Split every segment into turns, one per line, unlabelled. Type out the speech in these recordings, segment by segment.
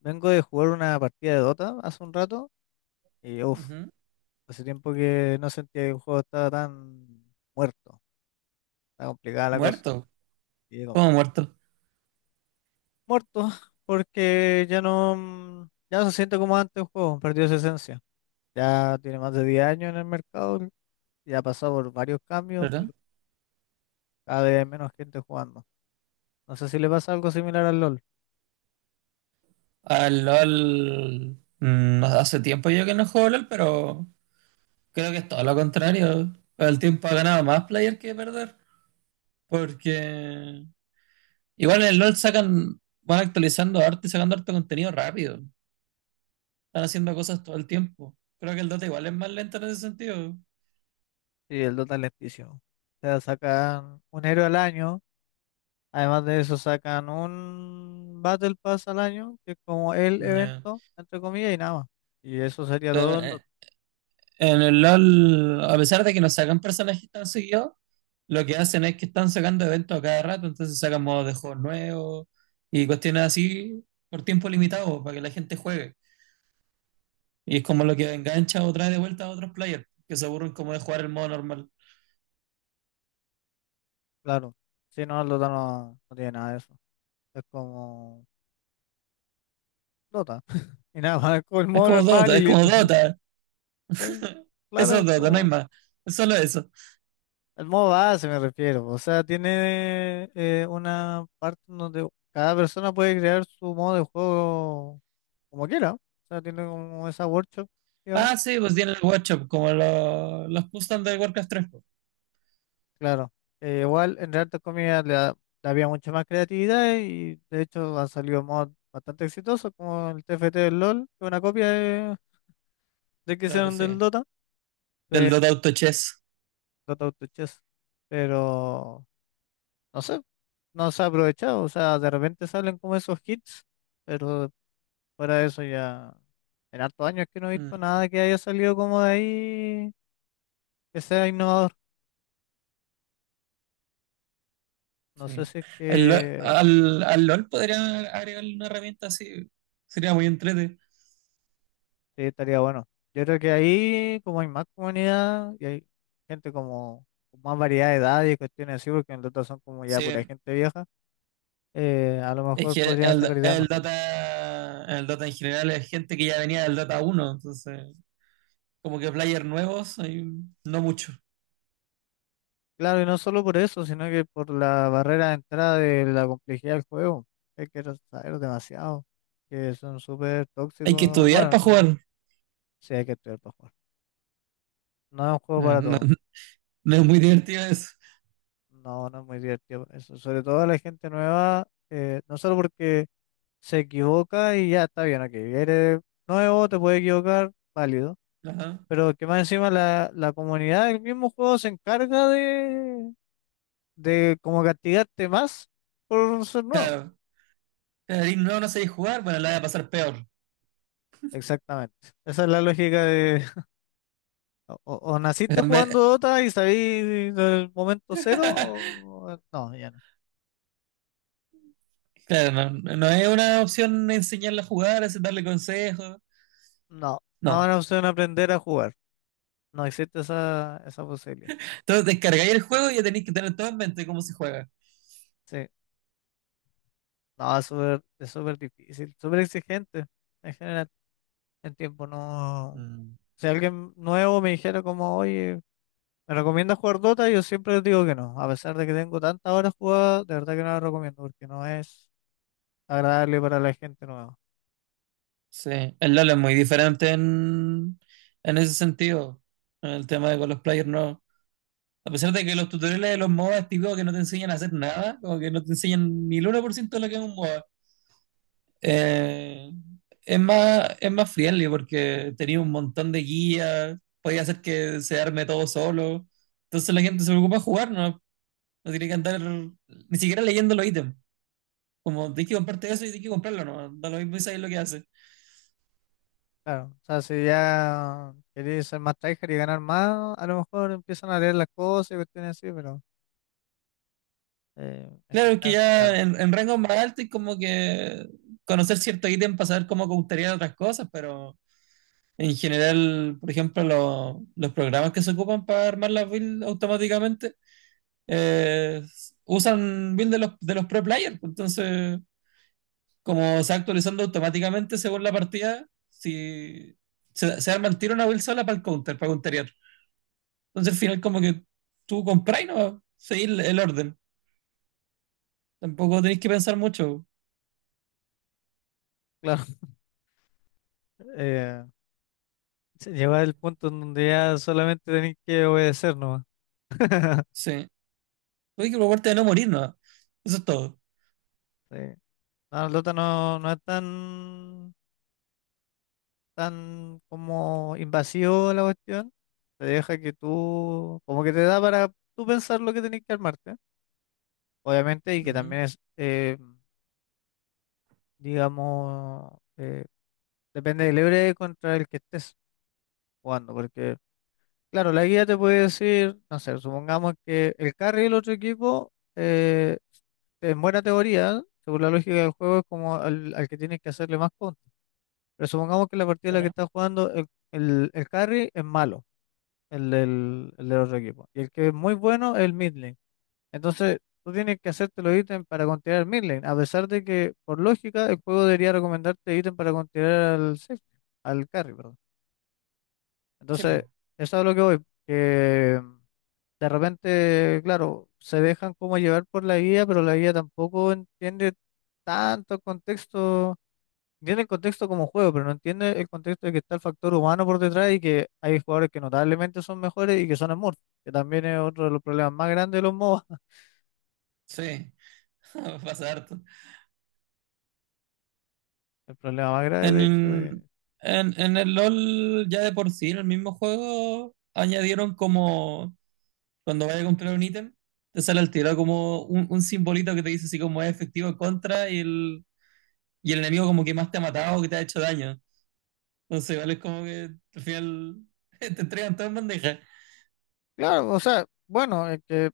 Vengo de jugar una partida de Dota hace un rato y uff,
Ujú.
hace tiempo que no sentía que el juego estaba tan muerto, tan complicada la cosa.
Muerto.
Y digo,
¿Cómo muerto?
muerto, porque ya no, ya no se siente como antes el juego, perdió su esencia. Ya tiene más de 10 años en el mercado, ya ha pasado por varios cambios,
¿Verdad?
pero cada vez hay menos gente jugando. No sé si le pasa algo similar al LOL.
Al LOL. No, hace tiempo yo que no juego LOL, pero creo que es todo lo contrario. El tiempo ha ganado más player que perder. Porque igual en el LOL sacan, van actualizando arte y sacando harto contenido rápido. Están haciendo cosas todo el tiempo. Creo que el Dota igual es más lento en ese sentido.
Sí, el Dota es lentísimo. O sea, sacan un héroe al año. Además de eso, sacan un Battle Pass al año, que es como el
Ya.
evento, entre comillas, y nada más. Y eso sería
Pero,
todo el Dota,
en el LOL, a pesar de que no sacan personajes tan seguidos, lo que hacen es que están sacando eventos a cada rato, entonces sacan modos de juegos nuevos y cuestiones así por tiempo limitado para que la gente juegue. Y es como lo que engancha o trae de vuelta a otros players que se aburren como de jugar el modo normal.
claro. Si no, el Dota no, no tiene nada de eso. Es como Dota. Y nada más, es como el
Es
modo
como
normal
Dota,
y
es como
listo.
Dota.
Sí,
Eso
claro,
es
es
Dota, no hay
como
más. Es solo eso.
el modo base me refiero. O sea, tiene una parte en donde cada persona puede crear su modo de juego como quiera. O sea, tiene como esa workshop, digamos.
Ah, sí, pues tiene el workshop, como los custom del Warcraft 3. Pues
Claro, igual en Real Comida le, da- le había mucha más creatividad y de hecho han salido mods bastante exitosos como el TFT del LOL, que es una copia de que
claro,
hicieron del
sí.
Dota,
Del
pero
Dota Auto Chess.
Dota Auto Chess. Pero no sé, no se ha aprovechado, o sea, de repente salen como esos hits, pero fuera de eso ya en hartos años que no he
Mm,
visto nada que haya salido como de ahí que sea innovador. No sé
sí.
si es
El lo-
que
al, al LOL podrían agregarle una herramienta así. Sería muy entrete.
Sí, estaría bueno. Yo creo que ahí, como hay más comunidad y hay gente como con más variedad de edades y cuestiones así, porque en el otro son como ya pura
Sí.
gente vieja, a lo
Es
mejor
que
podrían
el,
sacar ideas
el
mejores.
Dota, el Dota en general es gente que ya venía del Dota uno, entonces como que players nuevos, hay no mucho.
Claro, y no solo por eso, sino que por la barrera de entrada de la complejidad del juego. Hay que saber demasiado, que son súper
Hay que
tóxicos.
estudiar
Bueno,
para
no igual.
jugar.
Sí, hay que estudiar para jugar. No es un juego
No,
para
no-
todos.
no es muy divertido eso.
No, no es muy divertido. Eso, sobre todo a la gente nueva, no solo porque se equivoca y ya está bien, ok. Eres nuevo, te puede equivocar, válido.
Ajá.
Pero que más encima la comunidad del mismo juego se encarga de como castigarte más por ser nuevo.
Claro, claro, y no, no sabéis jugar, bueno, la voy a pasar peor.
Exactamente. Esa es la lógica de o naciste
En vez-
jugando Dota y salí del momento cero, o no, ya no.
Claro, no, no es una opción enseñarla a jugar, es darle consejos.
No, no
No.
van a opción aprender a jugar. No existe esa, esa posibilidad.
Entonces descargáis el juego y ya tenéis que tener todo en mente cómo se juega.
Sí. No, es súper difícil, súper exigente en general, en tiempo no. Si alguien nuevo me dijera como, oye, ¿me recomiendas jugar Dota? Yo siempre les digo que no. A pesar de que tengo tantas horas jugadas, de verdad que no lo recomiendo porque no es agradable para la gente nueva.
Sí, el LoL es muy diferente en ese sentido. En el tema de con los players, no. A pesar de que los tutoriales de los MOBA es típico que no te enseñan a hacer nada, como que no te enseñan ni el uno por ciento de lo que es un MOBA. Eh, es más, es más friendly porque tenía un montón de guías, podía hacer que se arme todo solo. Entonces la gente se preocupa de jugar, ¿no? No tiene que andar ni siquiera leyendo los ítems. Como tienes que comprarte eso y tienes que comprarlo, ¿no? Da lo mismo y sabes lo que hace.
Claro, o sea, si ya queréis ser más tryhard y ganar más, a lo mejor empiezan a leer las cosas y cuestiones así, pero en
Claro, que
general,
ya
claro,
en rango más altos y como que conocer cierto ítem para saber cómo gustaría otras cosas, pero en general, por ejemplo, los programas que se ocupan para armar las builds automáticamente eh, usan builds de de los pre-players. Pues entonces, como se va actualizando automáticamente según la partida, si se arma el tiro una build sola para el counter, para counterear. Entonces, al final, como que tú compras y no seguir el orden. Tampoco tenéis que pensar mucho.
claro. Eh, se lleva el punto en donde ya solamente tenéis que obedecer nomás.
Sí. Hay que preocuparte de no morir, ¿no? Eso es todo.
Sí. No, el Dota no, no es tan tan como invasivo la cuestión, te deja que tú, como que te da para tú pensar lo que tenés que armarte, obviamente, y que
Ujú.
también es, digamos, depende del héroe contra el que estés jugando, porque, claro, la guía te puede decir, no sé, supongamos que el carry del otro equipo, en buena teoría, según la lógica del juego, es como al, al que tienes que hacerle más contra. Pero supongamos que la partida en la que
Pero,
estás jugando, el carry es malo, el del otro equipo. Y el que es muy bueno es el mid lane. Entonces, tú tienes que hacerte los ítems para continuar el mid lane, a pesar de que, por lógica, el juego debería recomendarte ítems para continuar al safe, al carry, perdón.
sí,
Entonces,
po.
eso es a lo que voy. Que de repente, claro, se dejan como llevar por la guía, pero la guía tampoco entiende tanto el contexto. Entiende el contexto como juego, pero no entiende el contexto de que está el factor humano por detrás y que hay jugadores que notablemente son mejores y que son smurfs, que también es otro de los problemas más grandes de los MOBA,
Sí, pasa harto.
el problema más grave de hecho de...
En, en el LOL, ya de por sí, en el mismo juego, añadieron como cuando vayas a comprar un ítem, te sale al tiro como un simbolito que te dice así como es efectivo en contra y y el enemigo como que más te ha matado o que te ha hecho daño. Entonces, igual es como que al final te entregan todo en bandeja.
Claro, o sea, bueno, es que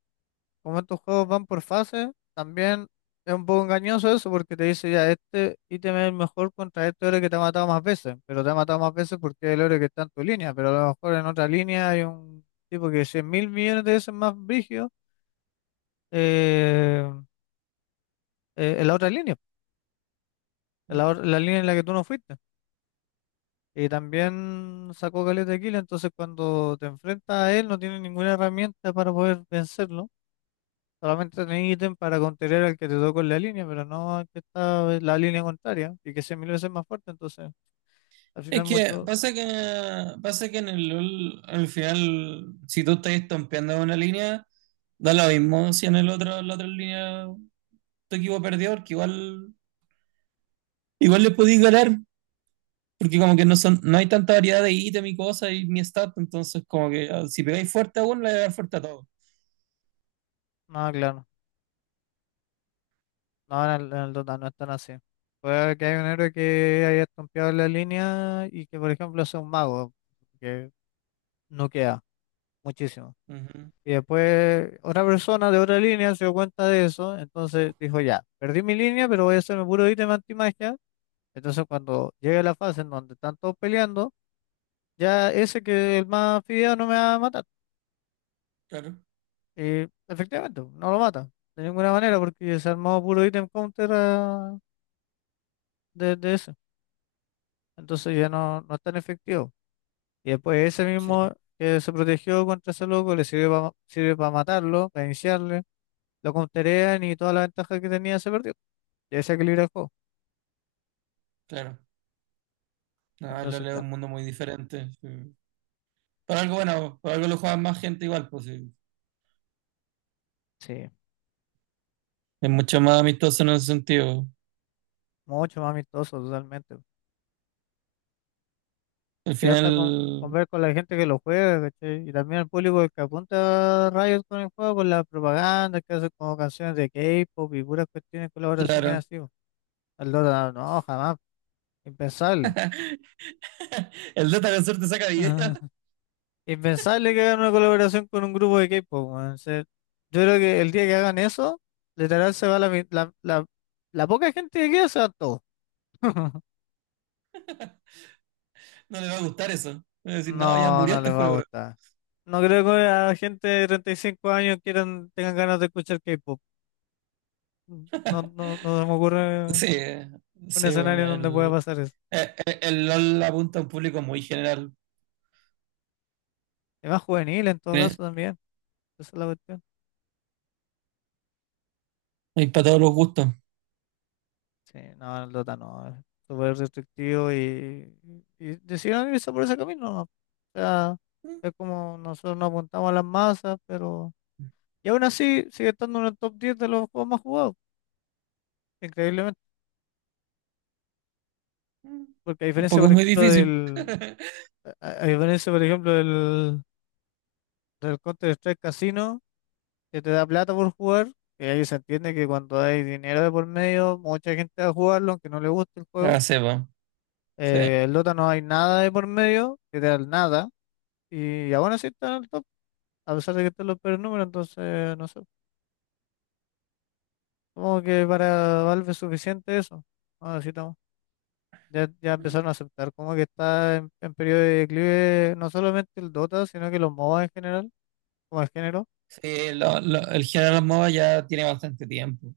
como estos juegos van por fases, también es un poco engañoso eso porque te dice ya, este ítem es el mejor contra este héroe que te ha matado más veces, pero te ha matado más veces porque es el héroe que está en tu línea, pero a lo mejor en otra línea hay un tipo que es 100 mil millones de veces más brígido eh, en la otra línea. La, or- la línea en la que tú no fuiste. Y también sacó caleta de kill, entonces cuando te enfrentas a él no tienes ninguna herramienta para poder vencerlo. Solamente tenés ítem para contener al que te tocó en la línea, pero no al que está en la línea contraria y que sea mil veces más fuerte. Entonces, al
Es
final
que
mucho,
pasa que en el LOL, al final, si tú estás estompeando una línea, da lo mismo si en el otro, la otra línea tu equipo perdió, porque igual, igual le podéis ganar, porque como que no son, no hay tanta variedad de ítem y cosas y ni stat, entonces como que ah, si pegáis fuerte a uno, le pegáis fuerte a todos.
nada claro. No, en el Dota no es tan así. Puede que haya un héroe que haya estompeado en la línea y que, por ejemplo, sea un mago, que no queda muchísimo.
Ujú,
Y después otra persona de otra línea se dio cuenta de eso, entonces dijo, ya, perdí mi línea, pero voy a hacerme puro ítem antimagia. Entonces cuando llegue la fase en donde están todos peleando, ya ese que el más fideo no me va a matar.
claro,
Y efectivamente, no lo mata, de ninguna manera, porque se armó puro ítem counter ah, de ese. Entonces ya no, no es tan efectivo. Y después ese
sí,
mismo que se protegió contra ese loco le sirve para sirve para matarlo, para iniciarle, lo counterean y toda la ventaja que tenía se perdió. Ya se equilibra el juego.
claro. No, el
Entonces,
LOL es
claro,
un mundo muy diferente, sí. Por algo bueno, por algo lo juega más gente igual, pues sí.
sí,
Es mucho más amistoso en ese sentido.
mucho más amistoso totalmente.
Al
Se hasta con
final,
ver con la gente que lo juega, ¿cachai? Y también el público que apunta a Riot con el juego, con la propaganda que hace como canciones de K-pop y puras cuestiones, colaboraciones
claro,
así, po. El Dota, no, jamás, impensable.
el Data con suerte saca video,
Ah, impensable que hagan una colaboración con un grupo de K-pop, weón. O sea, yo creo que el día que hagan eso, literal se va la, mi- la poca gente que queda, se va todo.
no le va a gustar eso. Va a decir,
No,
no, ya murió
no
este
les va a
juego.
gustar. No creo que a gente de 35 años quieran, tengan ganas de escuchar K-pop. No, no, no se me ocurre
Sí,
un
sí,
escenario en donde pueda pasar eso.
el, el LOL apunta a un público muy general.
Es más juvenil en todo
Eh,
caso también. Esa es la cuestión.
Hay para todos los gustos.
Sí, no, el Dota no. Es súper restrictivo y decidieron irse por ese camino, ¿no? O sea, es como nosotros nos apuntamos a las masas, pero... Y aún así sigue estando en el top 10 de los juegos más jugados. Increíblemente. Porque a diferencia,
Tampoco
por
es muy
ejemplo,
difícil.
del... A a diferencia, por ejemplo, del... Del Counter-Strike Casino que te da plata por jugar, que ahí se entiende que cuando hay dinero de por medio, mucha gente va a jugarlo, aunque no le guste el
Ah,
juego.
sí, po, sí.
El Dota no hay nada de por medio, que te da el nada, y aún así está en el top, a pesar de que están los peores números, entonces no sé. Como que para Valve es suficiente eso. No necesitamos. Ya, ya empezaron a aceptar como que está en periodo de declive no solamente el Dota, sino que los MOBA en general, como el género.
Sí, el general MOBA ya tiene bastante tiempo.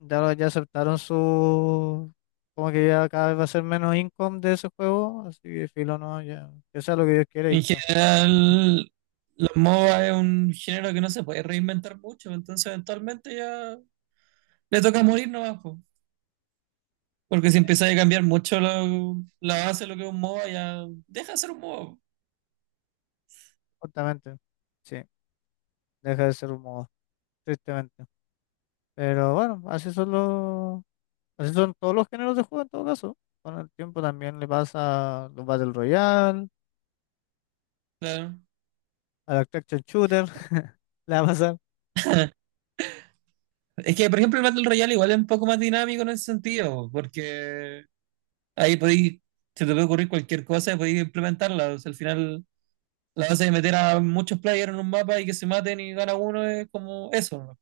Ya, lo- ya aceptaron su... Como que ya cada vez va a ser menos income de ese juego, así que filo, no, ya. Que sea lo que Dios quiera y
En
chao.
general, los MOBA es un género que no se puede reinventar mucho, entonces eventualmente ya le toca morir nomás, po. Porque si empezáis a cambiar mucho la base de lo que es un MOBA, ya deja de ser un MOBA.
Justamente. Sí, deja de ser un modo, tristemente. Pero bueno, así son los, así son todos los géneros de juego en todo caso. Con el tiempo también le pasa a los Battle Royale,
Claro.
a la Action Shooter, le va a pasar.
Es que, por ejemplo, el Battle Royale igual es un poco más dinámico en ese sentido, porque ahí podéis, se te puede ocurrir cualquier cosa y podéis implementarla. O sea, al final, la base de meter a muchos players en un mapa y que se maten y gana uno es como eso, ¿no?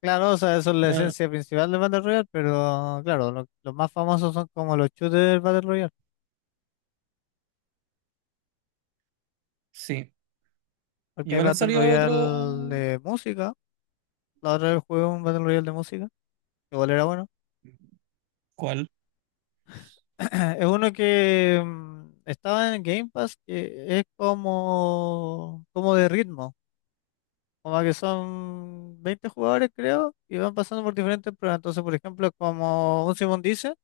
Claro, o sea, eso es la
Ah,
esencia principal de Battle Royale, pero claro, lo- los más famosos son como los shooters Battle Royale.
sí.
Porque hay
Igual han
Battle
salido
Royale
otro.
de música. La otra vez jugué un Battle Royale de música. Igual era bueno.
¿Cuál?
Es uno que estaba en Game Pass, que es como, como de ritmo. Como que son 20 jugadores, creo, y van pasando por diferentes pruebas. Entonces, por ejemplo, como un Simón dice,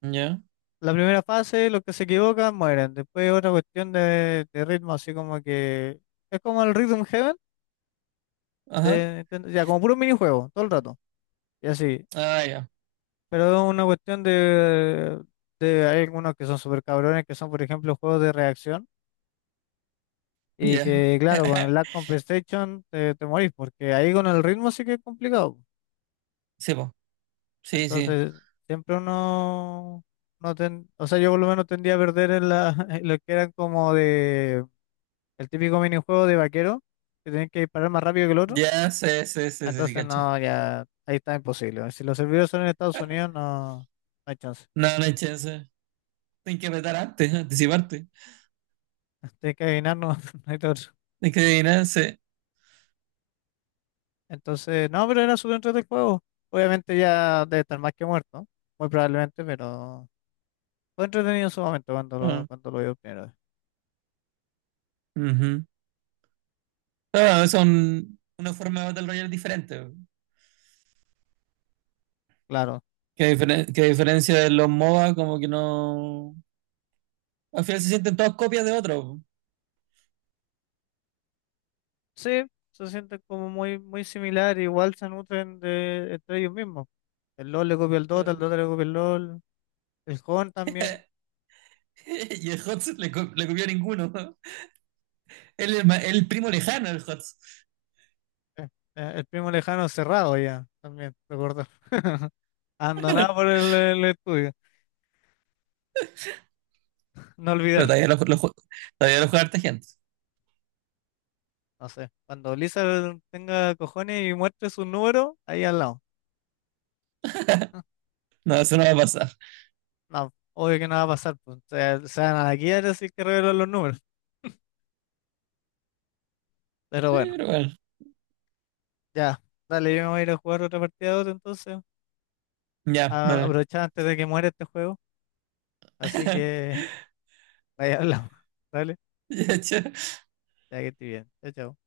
¿Ya?
la primera fase, los que se equivocan mueren. Después otra cuestión de ritmo, así como que es como el Rhythm Heaven,
Ajá.
de Nintendo, ya como puro minijuego, todo el rato. Y así.
Ah, ya.
Pero es una cuestión de hay algunos que son súper cabrones, que son, por ejemplo, juegos de reacción. Y
Ya.
que, claro, con el lag con PlayStation te, te morís, porque ahí con el ritmo sí que es complicado.
Sí, po. Sí, sí.
Entonces, siempre uno, no ten, o sea, yo por lo menos tendía a perder en la, en lo que eran como de, el típico minijuego de vaquero, que tenés que disparar más rápido que el otro.
Ya, sí, sí, sí, sí, sí,
Entonces,
cacho.
no, ya, ahí está imposible. Si los servidores son en Estados Unidos, no, no hay chance.
No, no hay chance. Tienes que apretar antes, anticiparte.
Tienes que adivinar, no, no hay todo.
Tienes que adivinar, sí.
Entonces, no, pero era súper entretenido el juego. Obviamente ya debe estar más que muerto, muy probablemente, pero fue entretenido en su momento
Ah,
cuando lo vi por primera vez.
ujú. Claro, es una forma de Battle Royale diferente, po.
Claro.
Que, que a diferencia de los MOBA, como que no. Al final se sienten todas copias de otro, ¿no?
Sí, se sienten como muy, muy similar, igual se nutren de, entre ellos mismos. El LOL le copia el
Claro.
Dota le copia el LOL, el Jon también,
Y el HOTS le, le copió a ninguno, ¿no? Él es el primo lejano del HOTS.
eh, el primo lejano cerrado ya, también, recuerdo. Abandonado por el estudio, no
Pero
olvidar,
todavía lo ju- todavía lo juega harta gente.
no sé. Cuando Lisa tenga cojones y muestre su número, ahí al lado.
No, eso no va a pasar. Sí,
No, obvio que no va a pasar, pues. O sea, se van a la quiebra si es que revelan los números. Pero bueno,
pero bueno.
ya. Dale, yo me voy a ir a jugar otra partida de otro entonces. A
Ya, no.
aprovechar antes de que muera este juego. Así que ahí hablamos. Dale,
Ya, chao.
ya que estoy bien. Chao, chao.